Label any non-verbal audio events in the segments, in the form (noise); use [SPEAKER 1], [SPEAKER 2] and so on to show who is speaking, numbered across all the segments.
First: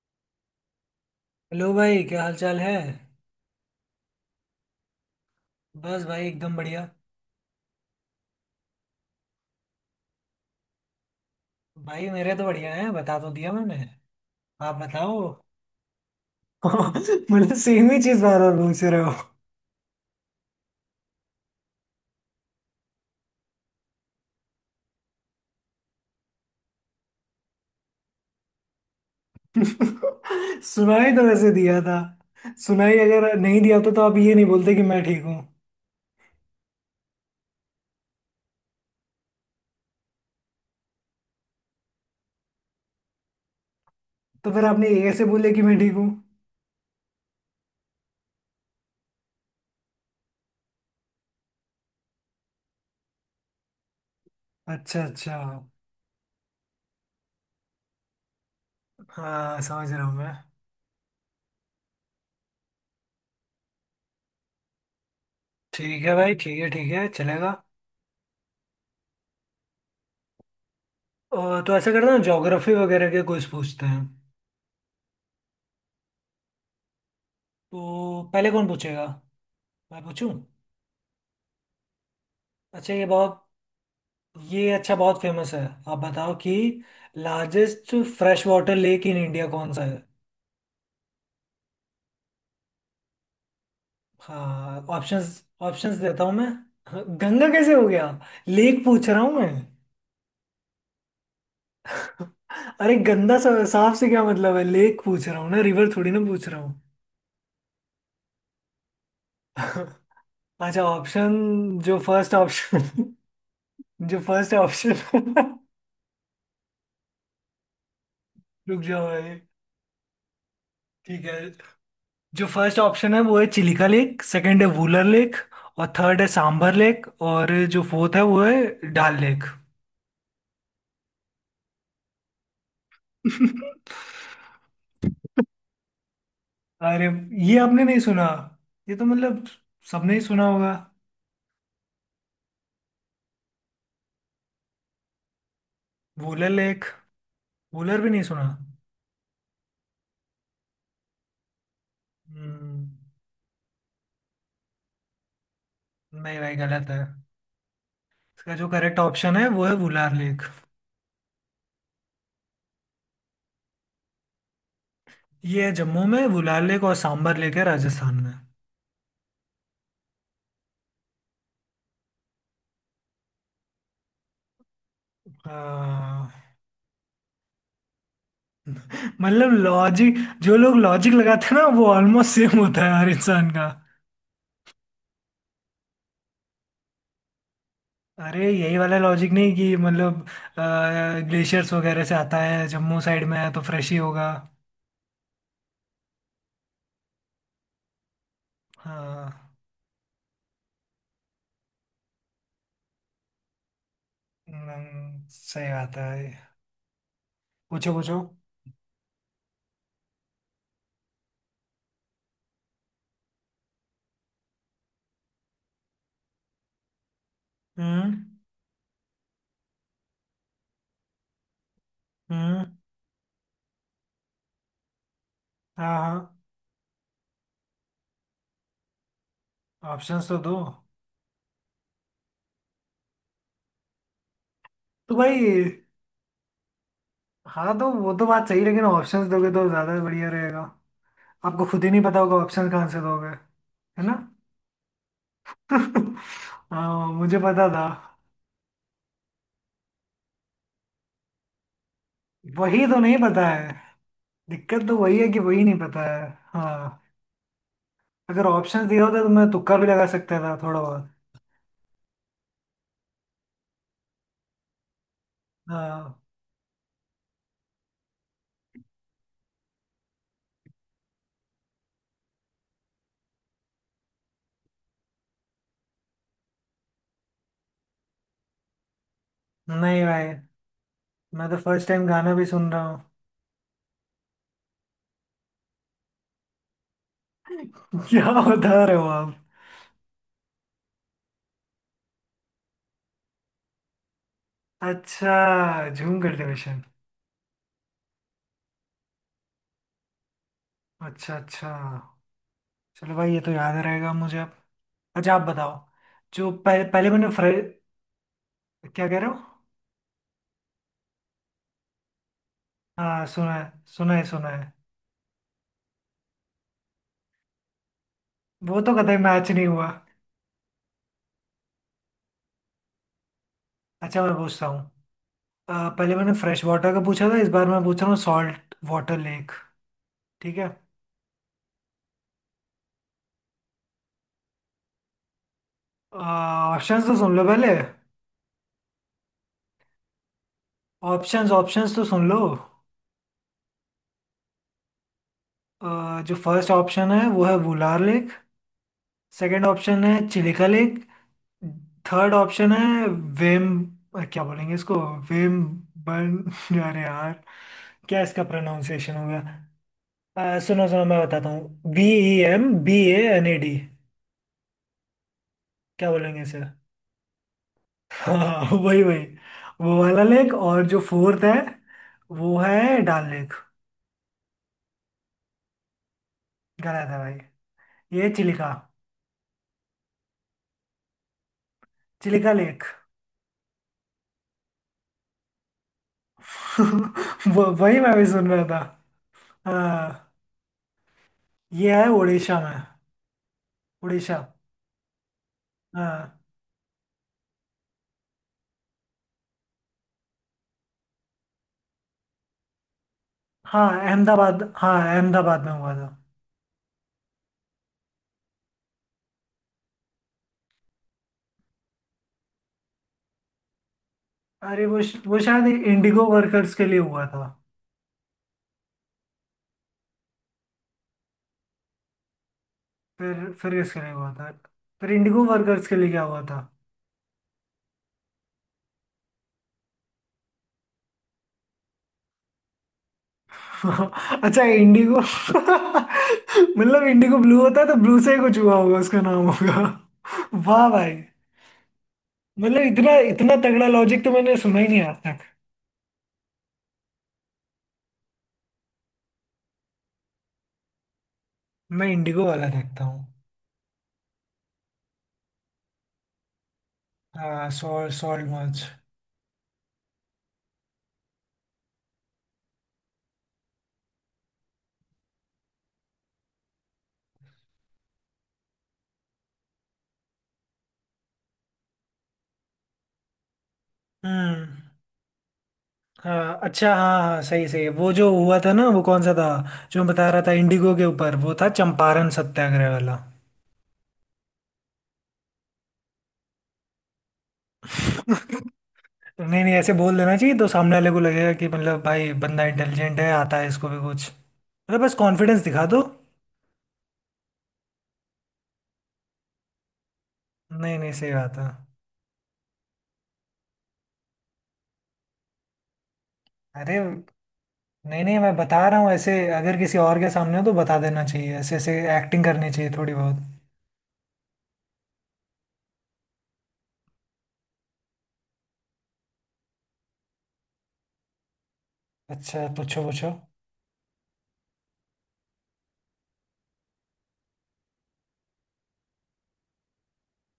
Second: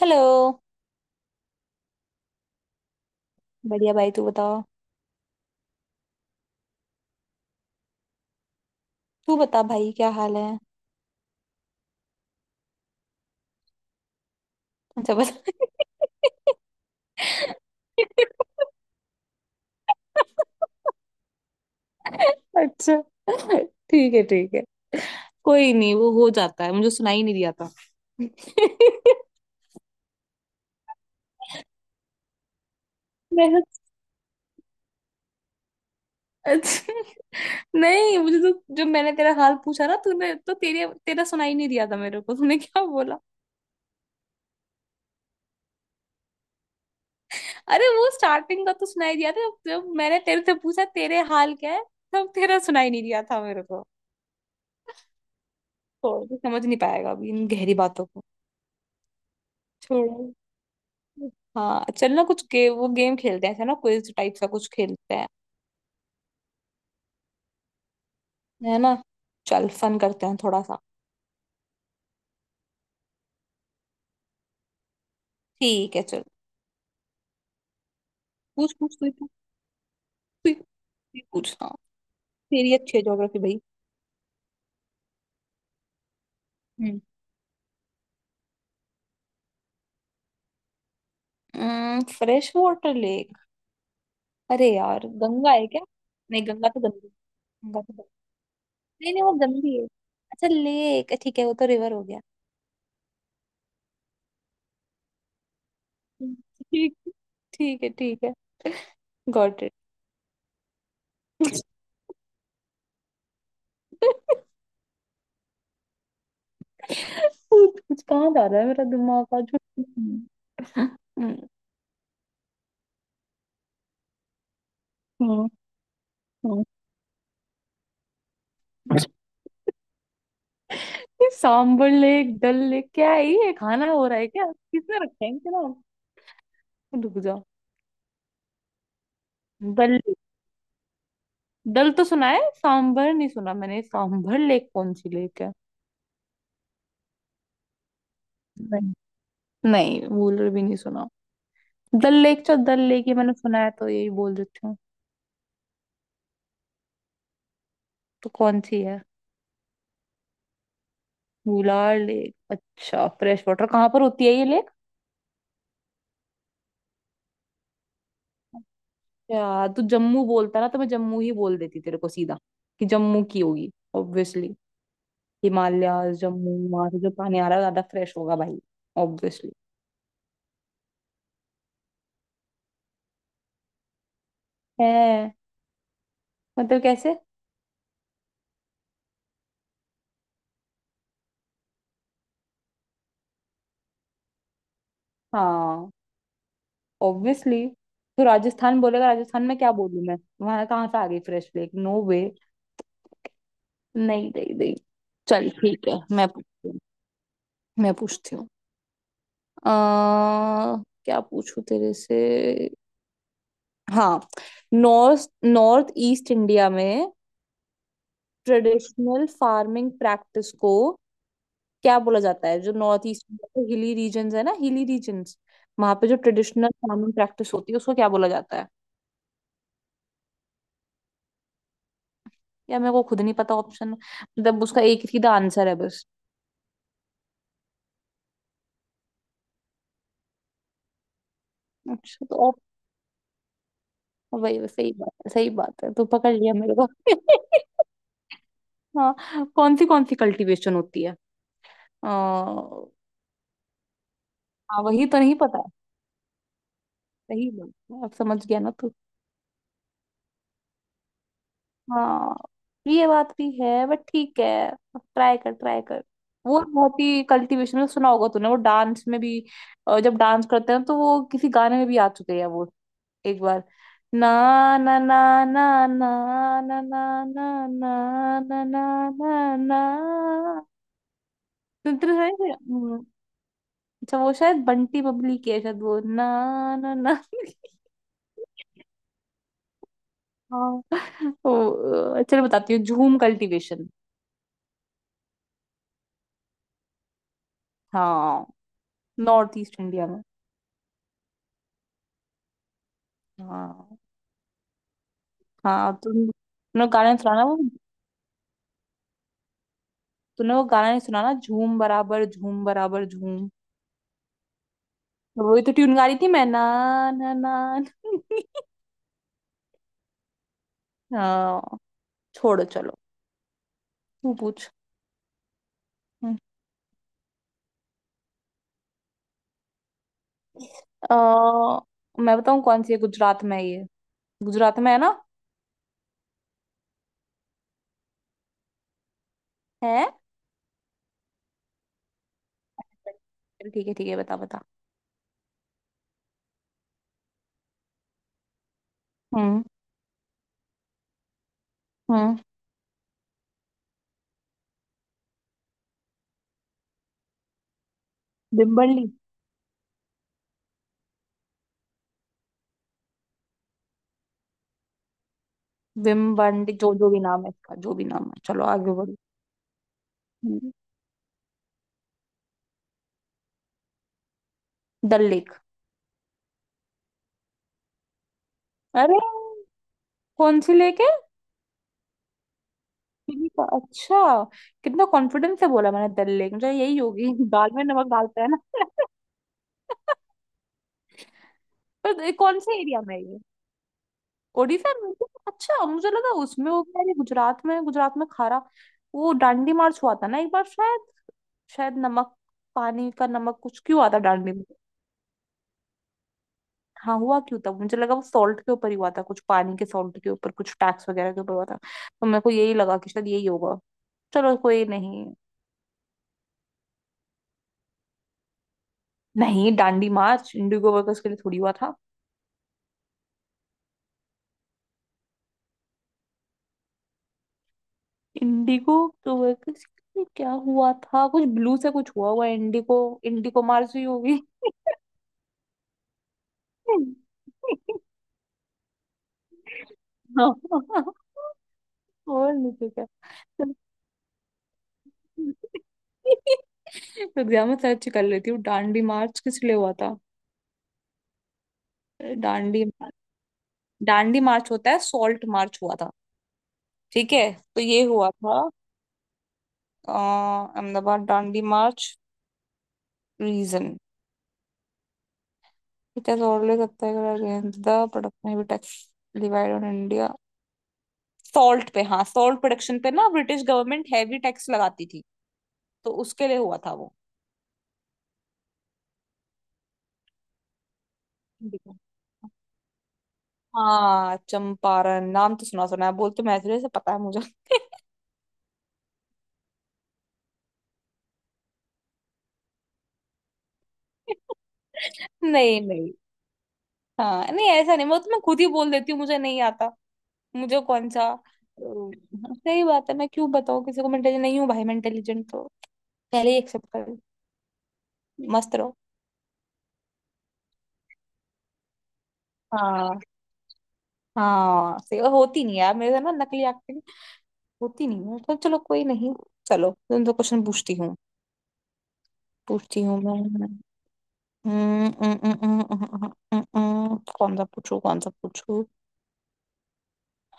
[SPEAKER 1] Hello.
[SPEAKER 2] Hello भाई, क्या हाल चाल है।
[SPEAKER 1] बढ़िया भाई, तू बताओ।
[SPEAKER 2] बस भाई एकदम बढ़िया।
[SPEAKER 1] तू बता भाई, क्या हाल है।
[SPEAKER 2] भाई मेरे तो बढ़िया है, बता तो दिया मैंने। आप बताओ
[SPEAKER 1] अच्छा
[SPEAKER 2] (laughs)
[SPEAKER 1] बता।
[SPEAKER 2] मतलब सेम ही चीज बार बार पूछ रहे हो।
[SPEAKER 1] अच्छा, ठीक है ठीक है। कोई नहीं, वो हो जाता है, मुझे सुनाई नहीं दिया था।
[SPEAKER 2] (laughs) सुनाई तो वैसे दिया था। सुनाई अगर नहीं
[SPEAKER 1] मैं,
[SPEAKER 2] दिया होता तो आप ये नहीं बोलते कि मैं ठीक हूँ।
[SPEAKER 1] अच्छा, नहीं मुझे तो जब मैंने तेरा हाल पूछा ना, तूने तो तेरे तेरा सुनाई नहीं दिया था मेरे को, तूने क्या बोला।
[SPEAKER 2] तो फिर आपने ये ऐसे बोले कि मैं ठीक हूँ।
[SPEAKER 1] अरे वो स्टार्टिंग का तो सुनाई दिया था, जब जब मैंने तेरे से पूछा तेरे हाल क्या है, तब तेरा सुनाई नहीं दिया था मेरे।
[SPEAKER 2] अच्छा अच्छा।
[SPEAKER 1] छोड़, समझ नहीं पाएगा अभी इन गहरी बातों को।
[SPEAKER 2] हाँ समझ रहा हूँ
[SPEAKER 1] छोड़ो।
[SPEAKER 2] मैं।
[SPEAKER 1] हाँ चल ना, कुछ वो गेम खेलते हैं, ऐसा ना क्विज टाइप सा कुछ खेलते हैं,
[SPEAKER 2] ठीक है भाई, ठीक है, ठीक है, चलेगा।
[SPEAKER 1] है ना। चल फन करते हैं थोड़ा सा।
[SPEAKER 2] और तो ऐसा करते हैं, ज्योग्राफी वगैरह के कुछ पूछते हैं।
[SPEAKER 1] ठीक है चल।
[SPEAKER 2] तो पहले कौन
[SPEAKER 1] पूछ पूछ,
[SPEAKER 2] पूछेगा।
[SPEAKER 1] तू ही पूछ।
[SPEAKER 2] मैं पूछूं।
[SPEAKER 1] तू ही पूछ, हाँ। तेरी
[SPEAKER 2] अच्छा
[SPEAKER 1] अच्छी है
[SPEAKER 2] ये बताओ,
[SPEAKER 1] ज्योग्राफी भाई।
[SPEAKER 2] ये अच्छा बहुत फेमस है। आप बताओ कि largest fresh water lake in India कौन सा है।
[SPEAKER 1] हम्म, फ्रेश वाटर लेक। अरे
[SPEAKER 2] हाँ,
[SPEAKER 1] यार,
[SPEAKER 2] ऑप्शंस
[SPEAKER 1] गंगा है क्या।
[SPEAKER 2] ऑप्शंस देता हूँ
[SPEAKER 1] नहीं
[SPEAKER 2] मैं।
[SPEAKER 1] गंगा तो गंदी।
[SPEAKER 2] गंगा कैसे
[SPEAKER 1] गंगा
[SPEAKER 2] हो
[SPEAKER 1] तो
[SPEAKER 2] गया।
[SPEAKER 1] गंदी।
[SPEAKER 2] लेक पूछ
[SPEAKER 1] नहीं
[SPEAKER 2] रहा
[SPEAKER 1] नहीं, वो
[SPEAKER 2] हूँ मैं।
[SPEAKER 1] गंदी है। अच्छा लेक, ठीक है, वो तो रिवर हो गया।
[SPEAKER 2] अरे गंदा सा, साफ से क्या मतलब है, लेक पूछ रहा हूँ ना, रिवर थोड़ी ना
[SPEAKER 1] हम्म,
[SPEAKER 2] पूछ रहा हूँ।
[SPEAKER 1] ठीक, ठीक है ठीक है। गॉट
[SPEAKER 2] (laughs) अच्छा ऑप्शन।
[SPEAKER 1] इट।
[SPEAKER 2] जो फर्स्ट ऑप्शन (laughs) जो
[SPEAKER 1] (laughs)
[SPEAKER 2] फर्स्ट ऑप्शन (laughs)
[SPEAKER 1] कुछ कुछ कहाँ जा रहा है
[SPEAKER 2] रुक
[SPEAKER 1] मेरा
[SPEAKER 2] जाओ
[SPEAKER 1] दिमाग
[SPEAKER 2] भाई।
[SPEAKER 1] आज। हम्म,
[SPEAKER 2] ठीक है, जो फर्स्ट ऑप्शन है वो है चिलिका लेक, सेकंड है वूलर लेक,
[SPEAKER 1] हम्म,
[SPEAKER 2] और थर्ड है
[SPEAKER 1] हम्म।
[SPEAKER 2] सांभर लेक, और जो फोर्थ है वो है डाल लेक (laughs)
[SPEAKER 1] ये सांबर लेक, डल लेक क्या है, ये खाना हो रहा है क्या, किसने रखा है इनके नाम।
[SPEAKER 2] अरे,
[SPEAKER 1] रुक जा।
[SPEAKER 2] ये आपने नहीं सुना। ये तो मतलब
[SPEAKER 1] डल
[SPEAKER 2] सबने
[SPEAKER 1] लेक।
[SPEAKER 2] ही सुना होगा।
[SPEAKER 1] डल तो सुना है, सांबर नहीं सुना मैंने। सांबर लेक कौन सी लेक है।
[SPEAKER 2] वूलर लेक, वूलर भी नहीं सुना।
[SPEAKER 1] नहीं। नहीं, वूलर भी नहीं सुना। डल लेक, चल डल
[SPEAKER 2] हम्म,
[SPEAKER 1] लेक, ये मैंने सुना है तो यही बोल देती हूँ।
[SPEAKER 2] नहीं भाई, गलत है।
[SPEAKER 1] तो
[SPEAKER 2] इसका
[SPEAKER 1] कौन
[SPEAKER 2] जो
[SPEAKER 1] सी है।
[SPEAKER 2] करेक्ट ऑप्शन है वो है वुलार लेक।
[SPEAKER 1] वुलार लेक, अच्छा। फ्रेश वाटर कहाँ पर होती है ये लेक।
[SPEAKER 2] ये है जम्मू में वुलार लेक, और सांभर लेक है राजस्थान में।
[SPEAKER 1] यार तू जम्मू बोलता ना तो मैं जम्मू ही बोल देती तेरे को सीधा कि जम्मू की होगी। ऑब्वियसली। हिमालय
[SPEAKER 2] हाँ,
[SPEAKER 1] जम्मू, वहां से जो पानी आ रहा है ज्यादा फ्रेश होगा भाई। ऑब्वियसली।
[SPEAKER 2] मतलब लॉजिक, जो लोग लॉजिक लगाते हैं ना वो ऑलमोस्ट सेम होता है हर इंसान का।
[SPEAKER 1] है। मतलब कैसे।
[SPEAKER 2] अरे यही वाला लॉजिक, नहीं कि मतलब ग्लेशियर्स वगैरह से आता है, जम्मू साइड में है तो फ्रेश ही होगा।
[SPEAKER 1] हाँ, ऑब्वियसली। तो राजस्थान बोलेगा, राजस्थान
[SPEAKER 2] हाँ।
[SPEAKER 1] में क्या बोलूं मैं। वहां कहाँ से आ गई फ्रेश लेक, नो वे। नहीं नहीं नहीं। चल
[SPEAKER 2] सही
[SPEAKER 1] ठीक
[SPEAKER 2] बात
[SPEAKER 1] है, मैं
[SPEAKER 2] है।
[SPEAKER 1] पूछती हूँ। मैं
[SPEAKER 2] पूछो पूछो।
[SPEAKER 1] पूछती हूँ। क्या पूछूं तेरे से। हाँ। नॉर्थ नॉर्थ ईस्ट इंडिया में
[SPEAKER 2] हम्म।
[SPEAKER 1] ट्रेडिशनल फार्मिंग प्रैक्टिस को क्या बोला जाता है।
[SPEAKER 2] हम्म।
[SPEAKER 1] जो नॉर्थ ईस्ट में हिली रीजन है ना, हिली रीजन, वहां पे जो
[SPEAKER 2] हाँ
[SPEAKER 1] ट्रेडिशनल फार्मिंग प्रैक्टिस होती है उसको क्या बोला जाता है।
[SPEAKER 2] हाँ, ऑप्शंस तो दो।
[SPEAKER 1] या मेरे को खुद नहीं पता ऑप्शन, मतलब उसका एक ही
[SPEAKER 2] तो
[SPEAKER 1] सीधा आंसर है
[SPEAKER 2] भाई,
[SPEAKER 1] बस।
[SPEAKER 2] हाँ तो वो तो बात सही, लेकिन ऑप्शंस दोगे तो ज़्यादा बढ़िया रहेगा। आपको खुद ही नहीं पता
[SPEAKER 1] अच्छा तो
[SPEAKER 2] होगा,
[SPEAKER 1] op-
[SPEAKER 2] ऑप्शंस कहाँ से दोगे। है ना।
[SPEAKER 1] वही वही- सही बात है, सही बात है, तो पकड़
[SPEAKER 2] (laughs)
[SPEAKER 1] लिया मेरे को।
[SPEAKER 2] हाँ, मुझे पता था।
[SPEAKER 1] (laughs) हाँ, कौन सी कल्टीवेशन होती है।
[SPEAKER 2] वही
[SPEAKER 1] हाँ।
[SPEAKER 2] तो नहीं पता है, दिक्कत तो
[SPEAKER 1] वही तो
[SPEAKER 2] वही है
[SPEAKER 1] नहीं
[SPEAKER 2] कि
[SPEAKER 1] पता।
[SPEAKER 2] वही नहीं पता है। हाँ,
[SPEAKER 1] सही बात है, अब समझ
[SPEAKER 2] अगर
[SPEAKER 1] गया ना
[SPEAKER 2] ऑप्शन
[SPEAKER 1] तू।
[SPEAKER 2] दिया होता तो मैं तुक्का भी लगा सकता था थोड़ा बहुत।
[SPEAKER 1] हाँ, ये बात भी है, बट ठीक है, ट्राई कर ट्राई कर।
[SPEAKER 2] हाँ,
[SPEAKER 1] वो बहुत ही कल्टीवेशन में सुना होगा तूने, वो डांस में भी। जब डांस करते हैं तो वो किसी गाने में भी आ चुके हैं वो, एक बार। ना ना ना ना ना ना ना ना ना ना ना ना
[SPEAKER 2] नहीं भाई,
[SPEAKER 1] ना।
[SPEAKER 2] मैं तो फर्स्ट
[SPEAKER 1] सुनते
[SPEAKER 2] टाइम
[SPEAKER 1] हैं
[SPEAKER 2] गाना भी
[SPEAKER 1] ये?
[SPEAKER 2] सुन रहा हूँ।
[SPEAKER 1] अच्छा वो शायद बंटी बबली की है शायद, वो ना ना ना।
[SPEAKER 2] (laughs) क्या बता रहे हो आप।
[SPEAKER 1] हाँ। चलो बताती हूँ, झूम कल्टीवेशन।
[SPEAKER 2] अच्छा, झूम कल्टीवेशन।
[SPEAKER 1] हाँ, नॉर्थ ईस्ट इंडिया में।
[SPEAKER 2] अच्छा अच्छा, चलो भाई ये तो याद
[SPEAKER 1] हाँ।
[SPEAKER 2] रहेगा मुझे अब। अच्छा आप बताओ।
[SPEAKER 1] हाँ,
[SPEAKER 2] जो
[SPEAKER 1] तुमने
[SPEAKER 2] पह,
[SPEAKER 1] वो गाना
[SPEAKER 2] पहले
[SPEAKER 1] नहीं
[SPEAKER 2] मैंने
[SPEAKER 1] सुना ना
[SPEAKER 2] फ्रे,
[SPEAKER 1] वो।
[SPEAKER 2] क्या कह रहे हो।
[SPEAKER 1] तूने वो गाना नहीं सुना ना, झूम बराबर झूम, बराबर
[SPEAKER 2] हाँ
[SPEAKER 1] झूम।
[SPEAKER 2] सुना है, सुना है सुना है।
[SPEAKER 1] तो वही तो ट्यून गा रही थी मैं ना ना ना ना।
[SPEAKER 2] वो तो कतई मैच नहीं हुआ।
[SPEAKER 1] हाँ, छोड़ो चलो।
[SPEAKER 2] अच्छा,
[SPEAKER 1] तू
[SPEAKER 2] मैं पूछता
[SPEAKER 1] पूछ।
[SPEAKER 2] हूँ। पहले मैंने
[SPEAKER 1] हम्म।
[SPEAKER 2] फ्रेश वाटर का पूछा था, इस बार मैं पूछ रहा हूँ सॉल्ट वाटर लेक। ठीक है।
[SPEAKER 1] मैं बताऊँ, कौन सी है गुजरात में है ये, गुजरात में है ना।
[SPEAKER 2] ऑप्शन तो सुन लो पहले।
[SPEAKER 1] है।
[SPEAKER 2] ऑप्शंस ऑप्शंस तो सुन लो।
[SPEAKER 1] चल ठीक है ठीक है, बता बता।
[SPEAKER 2] जो फर्स्ट ऑप्शन है वो है वुलार लेक।
[SPEAKER 1] हम्म।
[SPEAKER 2] सेकंड ऑप्शन है Chilika lake. Third
[SPEAKER 1] hmm.
[SPEAKER 2] Option है वेम, क्या बोलेंगे इसको, वेम बन (laughs) अरे यार, क्या इसका
[SPEAKER 1] विम्बली।
[SPEAKER 2] प्रोनाउंसिएशन होगा। सुनो सुनो, मैं बताता हूँ, B E M B A N A D. क्या बोलेंगे इसे
[SPEAKER 1] विम्बंडी, जो
[SPEAKER 2] (laughs)
[SPEAKER 1] जो भी नाम है इसका, जो भी नाम है, चलो
[SPEAKER 2] हाँ
[SPEAKER 1] आगे
[SPEAKER 2] वही
[SPEAKER 1] बढ़ो।
[SPEAKER 2] वही, वो वाला लेक।
[SPEAKER 1] हम्म।
[SPEAKER 2] और जो फोर्थ है वो है डाल लेक।
[SPEAKER 1] डल लेक।
[SPEAKER 2] गलत है भाई। ये चिलिका,
[SPEAKER 1] अरे, कौन सी लेक है।
[SPEAKER 2] चिलिका लेक।
[SPEAKER 1] चिली का, अच्छा। कितना कॉन्फिडेंस से बोला मैंने, दल लेक मुझे यही होगी,
[SPEAKER 2] (laughs)
[SPEAKER 1] (laughs)
[SPEAKER 2] वो
[SPEAKER 1] दाल में
[SPEAKER 2] वही
[SPEAKER 1] नमक
[SPEAKER 2] मैं भी
[SPEAKER 1] डालते हैं
[SPEAKER 2] सुन
[SPEAKER 1] ना।
[SPEAKER 2] रहा था।
[SPEAKER 1] (laughs)
[SPEAKER 2] हाँ, ये है
[SPEAKER 1] पर ये कौन
[SPEAKER 2] उड़ीसा में।
[SPEAKER 1] से एरिया में है ये।
[SPEAKER 2] उड़ीसा।
[SPEAKER 1] ओडिशा में तो, अच्छा, मुझे लगा
[SPEAKER 2] हाँ
[SPEAKER 1] उसमें हो गया ये गुजरात में, गुजरात में खारा। वो डांडी मार्च हुआ था ना एक बार शायद, शायद नमक, पानी का नमक कुछ,
[SPEAKER 2] हाँ
[SPEAKER 1] क्यों आता डांडी
[SPEAKER 2] अहमदाबाद,
[SPEAKER 1] में।
[SPEAKER 2] हाँ अहमदाबाद में हुआ था।
[SPEAKER 1] हाँ हुआ क्यों था, मुझे लगा वो सॉल्ट के ऊपर ही हुआ था कुछ, पानी के सॉल्ट के ऊपर कुछ टैक्स वगैरह के ऊपर हुआ था, तो मेरे को यही लगा कि शायद यही होगा, चलो कोई नहीं।
[SPEAKER 2] वो शायद इंडिगो वर्कर्स के लिए हुआ था।
[SPEAKER 1] नहीं डांडी मार्च इंडिगो वर्कर्स के लिए थोड़ी हुआ।
[SPEAKER 2] फिर फिर किसके लिए हुआ था। फिर इंडिगो वर्कर्स के लिए क्या हुआ था।
[SPEAKER 1] इंडिगो। तो वो किस- क्या हुआ था, कुछ ब्लू से कुछ हुआ, हुआ इंडिगो, इंडिगो मार्स ही होगी।
[SPEAKER 2] (laughs) अच्छा इंडिगो (laughs) मतलब इंडिगो ब्लू होता है तो ब्लू से ही कुछ हुआ होगा उसका नाम होगा (laughs) वाह
[SPEAKER 1] और,
[SPEAKER 2] भाई,
[SPEAKER 1] नहीं
[SPEAKER 2] मतलब
[SPEAKER 1] तो क्या।
[SPEAKER 2] इतना इतना तगड़ा लॉजिक तो मैंने सुना ही नहीं आज तक।
[SPEAKER 1] (laughs) एग्जाम में सर्च कर लेती हूँ डांडी मार्च किस लिए हुआ था।
[SPEAKER 2] मैं इंडिगो वाला
[SPEAKER 1] डांडी,
[SPEAKER 2] देखता हूँ।
[SPEAKER 1] डांडी मार्च होता है सॉल्ट मार्च हुआ था। ठीक है।
[SPEAKER 2] हाँ
[SPEAKER 1] तो ये
[SPEAKER 2] सॉल्ट
[SPEAKER 1] हुआ था,
[SPEAKER 2] salt.
[SPEAKER 1] Ahmedabad Dandi march reason. It has always attacked against the production of tax levied on India. Salt पे, हाँ सॉल्ट प्रोडक्शन पे ना, British government heavy tax
[SPEAKER 2] hmm.
[SPEAKER 1] लगाती थी, तो उसके लिए
[SPEAKER 2] हाँ
[SPEAKER 1] हुआ था
[SPEAKER 2] अच्छा,
[SPEAKER 1] वो।
[SPEAKER 2] हाँ हाँ सही सही, वो जो हुआ था ना वो कौन सा था, जो मैं बता रहा था इंडिगो के ऊपर, वो था
[SPEAKER 1] देखो,
[SPEAKER 2] चंपारण सत्याग्रह वाला।
[SPEAKER 1] हाँ चंपारण नाम तो सुना सुना है, बोल तो मैं से पता है मुझे।
[SPEAKER 2] नहीं नहीं, ऐसे बोल देना चाहिए तो सामने वाले को लगेगा कि मतलब भाई बंदा इंटेलिजेंट है, आता है इसको भी कुछ,
[SPEAKER 1] (laughs)
[SPEAKER 2] मतलब बस कॉन्फिडेंस
[SPEAKER 1] नहीं
[SPEAKER 2] दिखा दो।
[SPEAKER 1] नहीं। हाँ नहीं ऐसा नहीं, मैं तो मैं खुद ही बोल देती हूँ मुझे नहीं आता। मुझे
[SPEAKER 2] नहीं
[SPEAKER 1] कौन
[SPEAKER 2] नहीं,
[SPEAKER 1] सा
[SPEAKER 2] सही बात है।
[SPEAKER 1] सही बात है। मैं क्यों बताऊँ किसी को, मैं इंटेलिजेंट नहीं हूँ भाई, मैं इंटेलिजेंट तो पहले ही एक्सेप्ट
[SPEAKER 2] अरे
[SPEAKER 1] कर लो।
[SPEAKER 2] नहीं नहीं, मैं
[SPEAKER 1] मस्त
[SPEAKER 2] बता
[SPEAKER 1] रहो।
[SPEAKER 2] रहा हूँ ऐसे, अगर किसी और के सामने हो तो बता देना चाहिए ऐसे ऐसे, एक्टिंग करनी चाहिए थोड़ी
[SPEAKER 1] हाँ,
[SPEAKER 2] बहुत।
[SPEAKER 1] हाँ सही, होती नहीं यार मेरे से ना नकली, होती नहीं हूँ, तो चलो कोई नहीं। चलो, तुम तो क्वेश्चन पूछती हूँ।
[SPEAKER 2] अच्छा
[SPEAKER 1] पूछती
[SPEAKER 2] पूछो
[SPEAKER 1] हूँ
[SPEAKER 2] पूछो।
[SPEAKER 1] मैं। हम्म, हम्म, हम्म, हम्म, हम्म, हम्म, हम्म, हम्म, कौन सा पूछू, कौन सा पूछू।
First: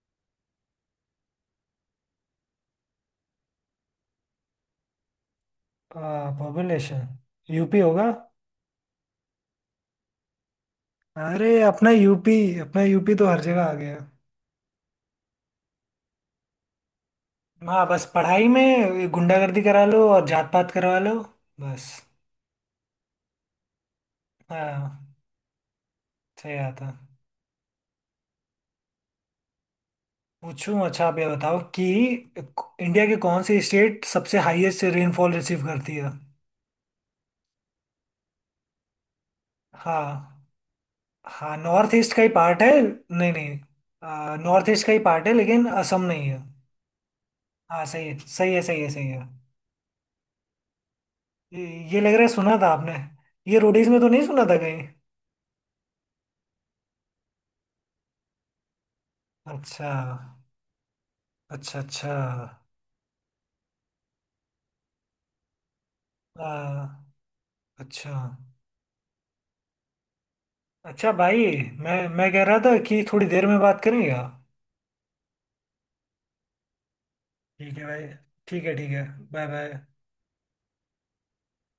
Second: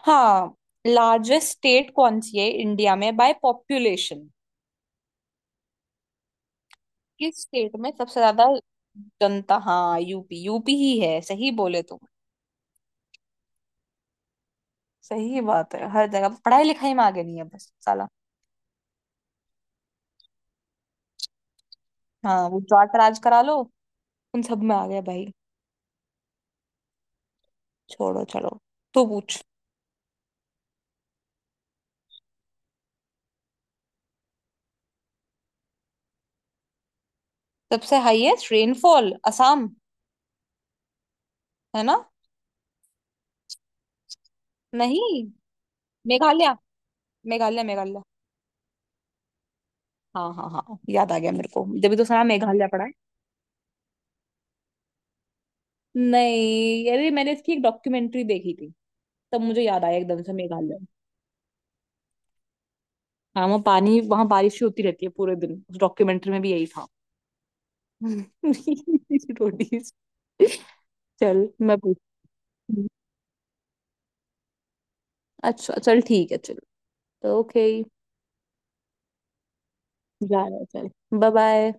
[SPEAKER 1] हाँ, लार्जेस्ट स्टेट कौन सी है इंडिया में बाय पॉपुलेशन,
[SPEAKER 2] पॉपुलेशन।
[SPEAKER 1] किस स्टेट
[SPEAKER 2] यूपी
[SPEAKER 1] में
[SPEAKER 2] होगा।
[SPEAKER 1] सबसे ज्यादा जनता। हाँ यूपी, यूपी ही है, सही
[SPEAKER 2] अरे
[SPEAKER 1] बोले
[SPEAKER 2] अपना
[SPEAKER 1] तुम।
[SPEAKER 2] यूपी, अपना यूपी तो हर जगह आ गया।
[SPEAKER 1] सही बात है, हर जगह पढ़ाई लिखाई में आगे नहीं है बस
[SPEAKER 2] हाँ, बस
[SPEAKER 1] साला।
[SPEAKER 2] पढ़ाई में गुंडागर्दी करा लो और जात पात करवा लो, बस।
[SPEAKER 1] हाँ वो जाट राज करा लो, उन सब में आ गया
[SPEAKER 2] हाँ,
[SPEAKER 1] भाई।
[SPEAKER 2] सही आता।
[SPEAKER 1] छोड़ो चलो। तू पूछ।
[SPEAKER 2] पूछूं। अच्छा आप ये बताओ कि इंडिया के कौन सी स्टेट सबसे हाईएस्ट रेनफॉल रिसीव करती है।
[SPEAKER 1] सबसे हाईएस्ट रेनफॉल असम,
[SPEAKER 2] हाँ, हाँ
[SPEAKER 1] है ना।
[SPEAKER 2] नॉर्थ ईस्ट का ही पार्ट है, नहीं नहीं, नॉर्थ ईस्ट का ही
[SPEAKER 1] नहीं,
[SPEAKER 2] पार्ट है लेकिन असम नहीं है।
[SPEAKER 1] मेघालय, मेघालय
[SPEAKER 2] हाँ
[SPEAKER 1] मेघालय।
[SPEAKER 2] सही है सही है सही है सही है।
[SPEAKER 1] हाँ हाँ हाँ याद आ गया मेरे को,
[SPEAKER 2] ये
[SPEAKER 1] जब भी
[SPEAKER 2] ये
[SPEAKER 1] तो
[SPEAKER 2] लग रहा
[SPEAKER 1] सारा
[SPEAKER 2] है सुना
[SPEAKER 1] मेघालय
[SPEAKER 2] था
[SPEAKER 1] पड़ा है।
[SPEAKER 2] आपने, ये रोडीज में तो नहीं सुना था कहीं।
[SPEAKER 1] नहीं, अरे मैंने इसकी एक डॉक्यूमेंट्री देखी थी, तब मुझे याद
[SPEAKER 2] अच्छा,
[SPEAKER 1] आया एकदम से, मेघालय।
[SPEAKER 2] अच्छा अच्छा।
[SPEAKER 1] हाँ वहाँ पानी, वहाँ बारिश ही होती रहती है पूरे दिन, उस डॉक्यूमेंट्री में भी यही था।
[SPEAKER 2] हाँ, अच्छा।
[SPEAKER 1] (laughs) रोटीज।
[SPEAKER 2] अच्छा भाई,
[SPEAKER 1] चल मैं
[SPEAKER 2] मैं
[SPEAKER 1] पूछती
[SPEAKER 2] मैं कह रहा था
[SPEAKER 1] हूँ।
[SPEAKER 2] कि थोड़ी देर में बात करेंगे आप।
[SPEAKER 1] अच्छा चल, ठीक है चल। ओके।
[SPEAKER 2] ठीक है भाई, ठीक है ठीक है। Bye bye.
[SPEAKER 1] जा रहा है, चल। Bye bye.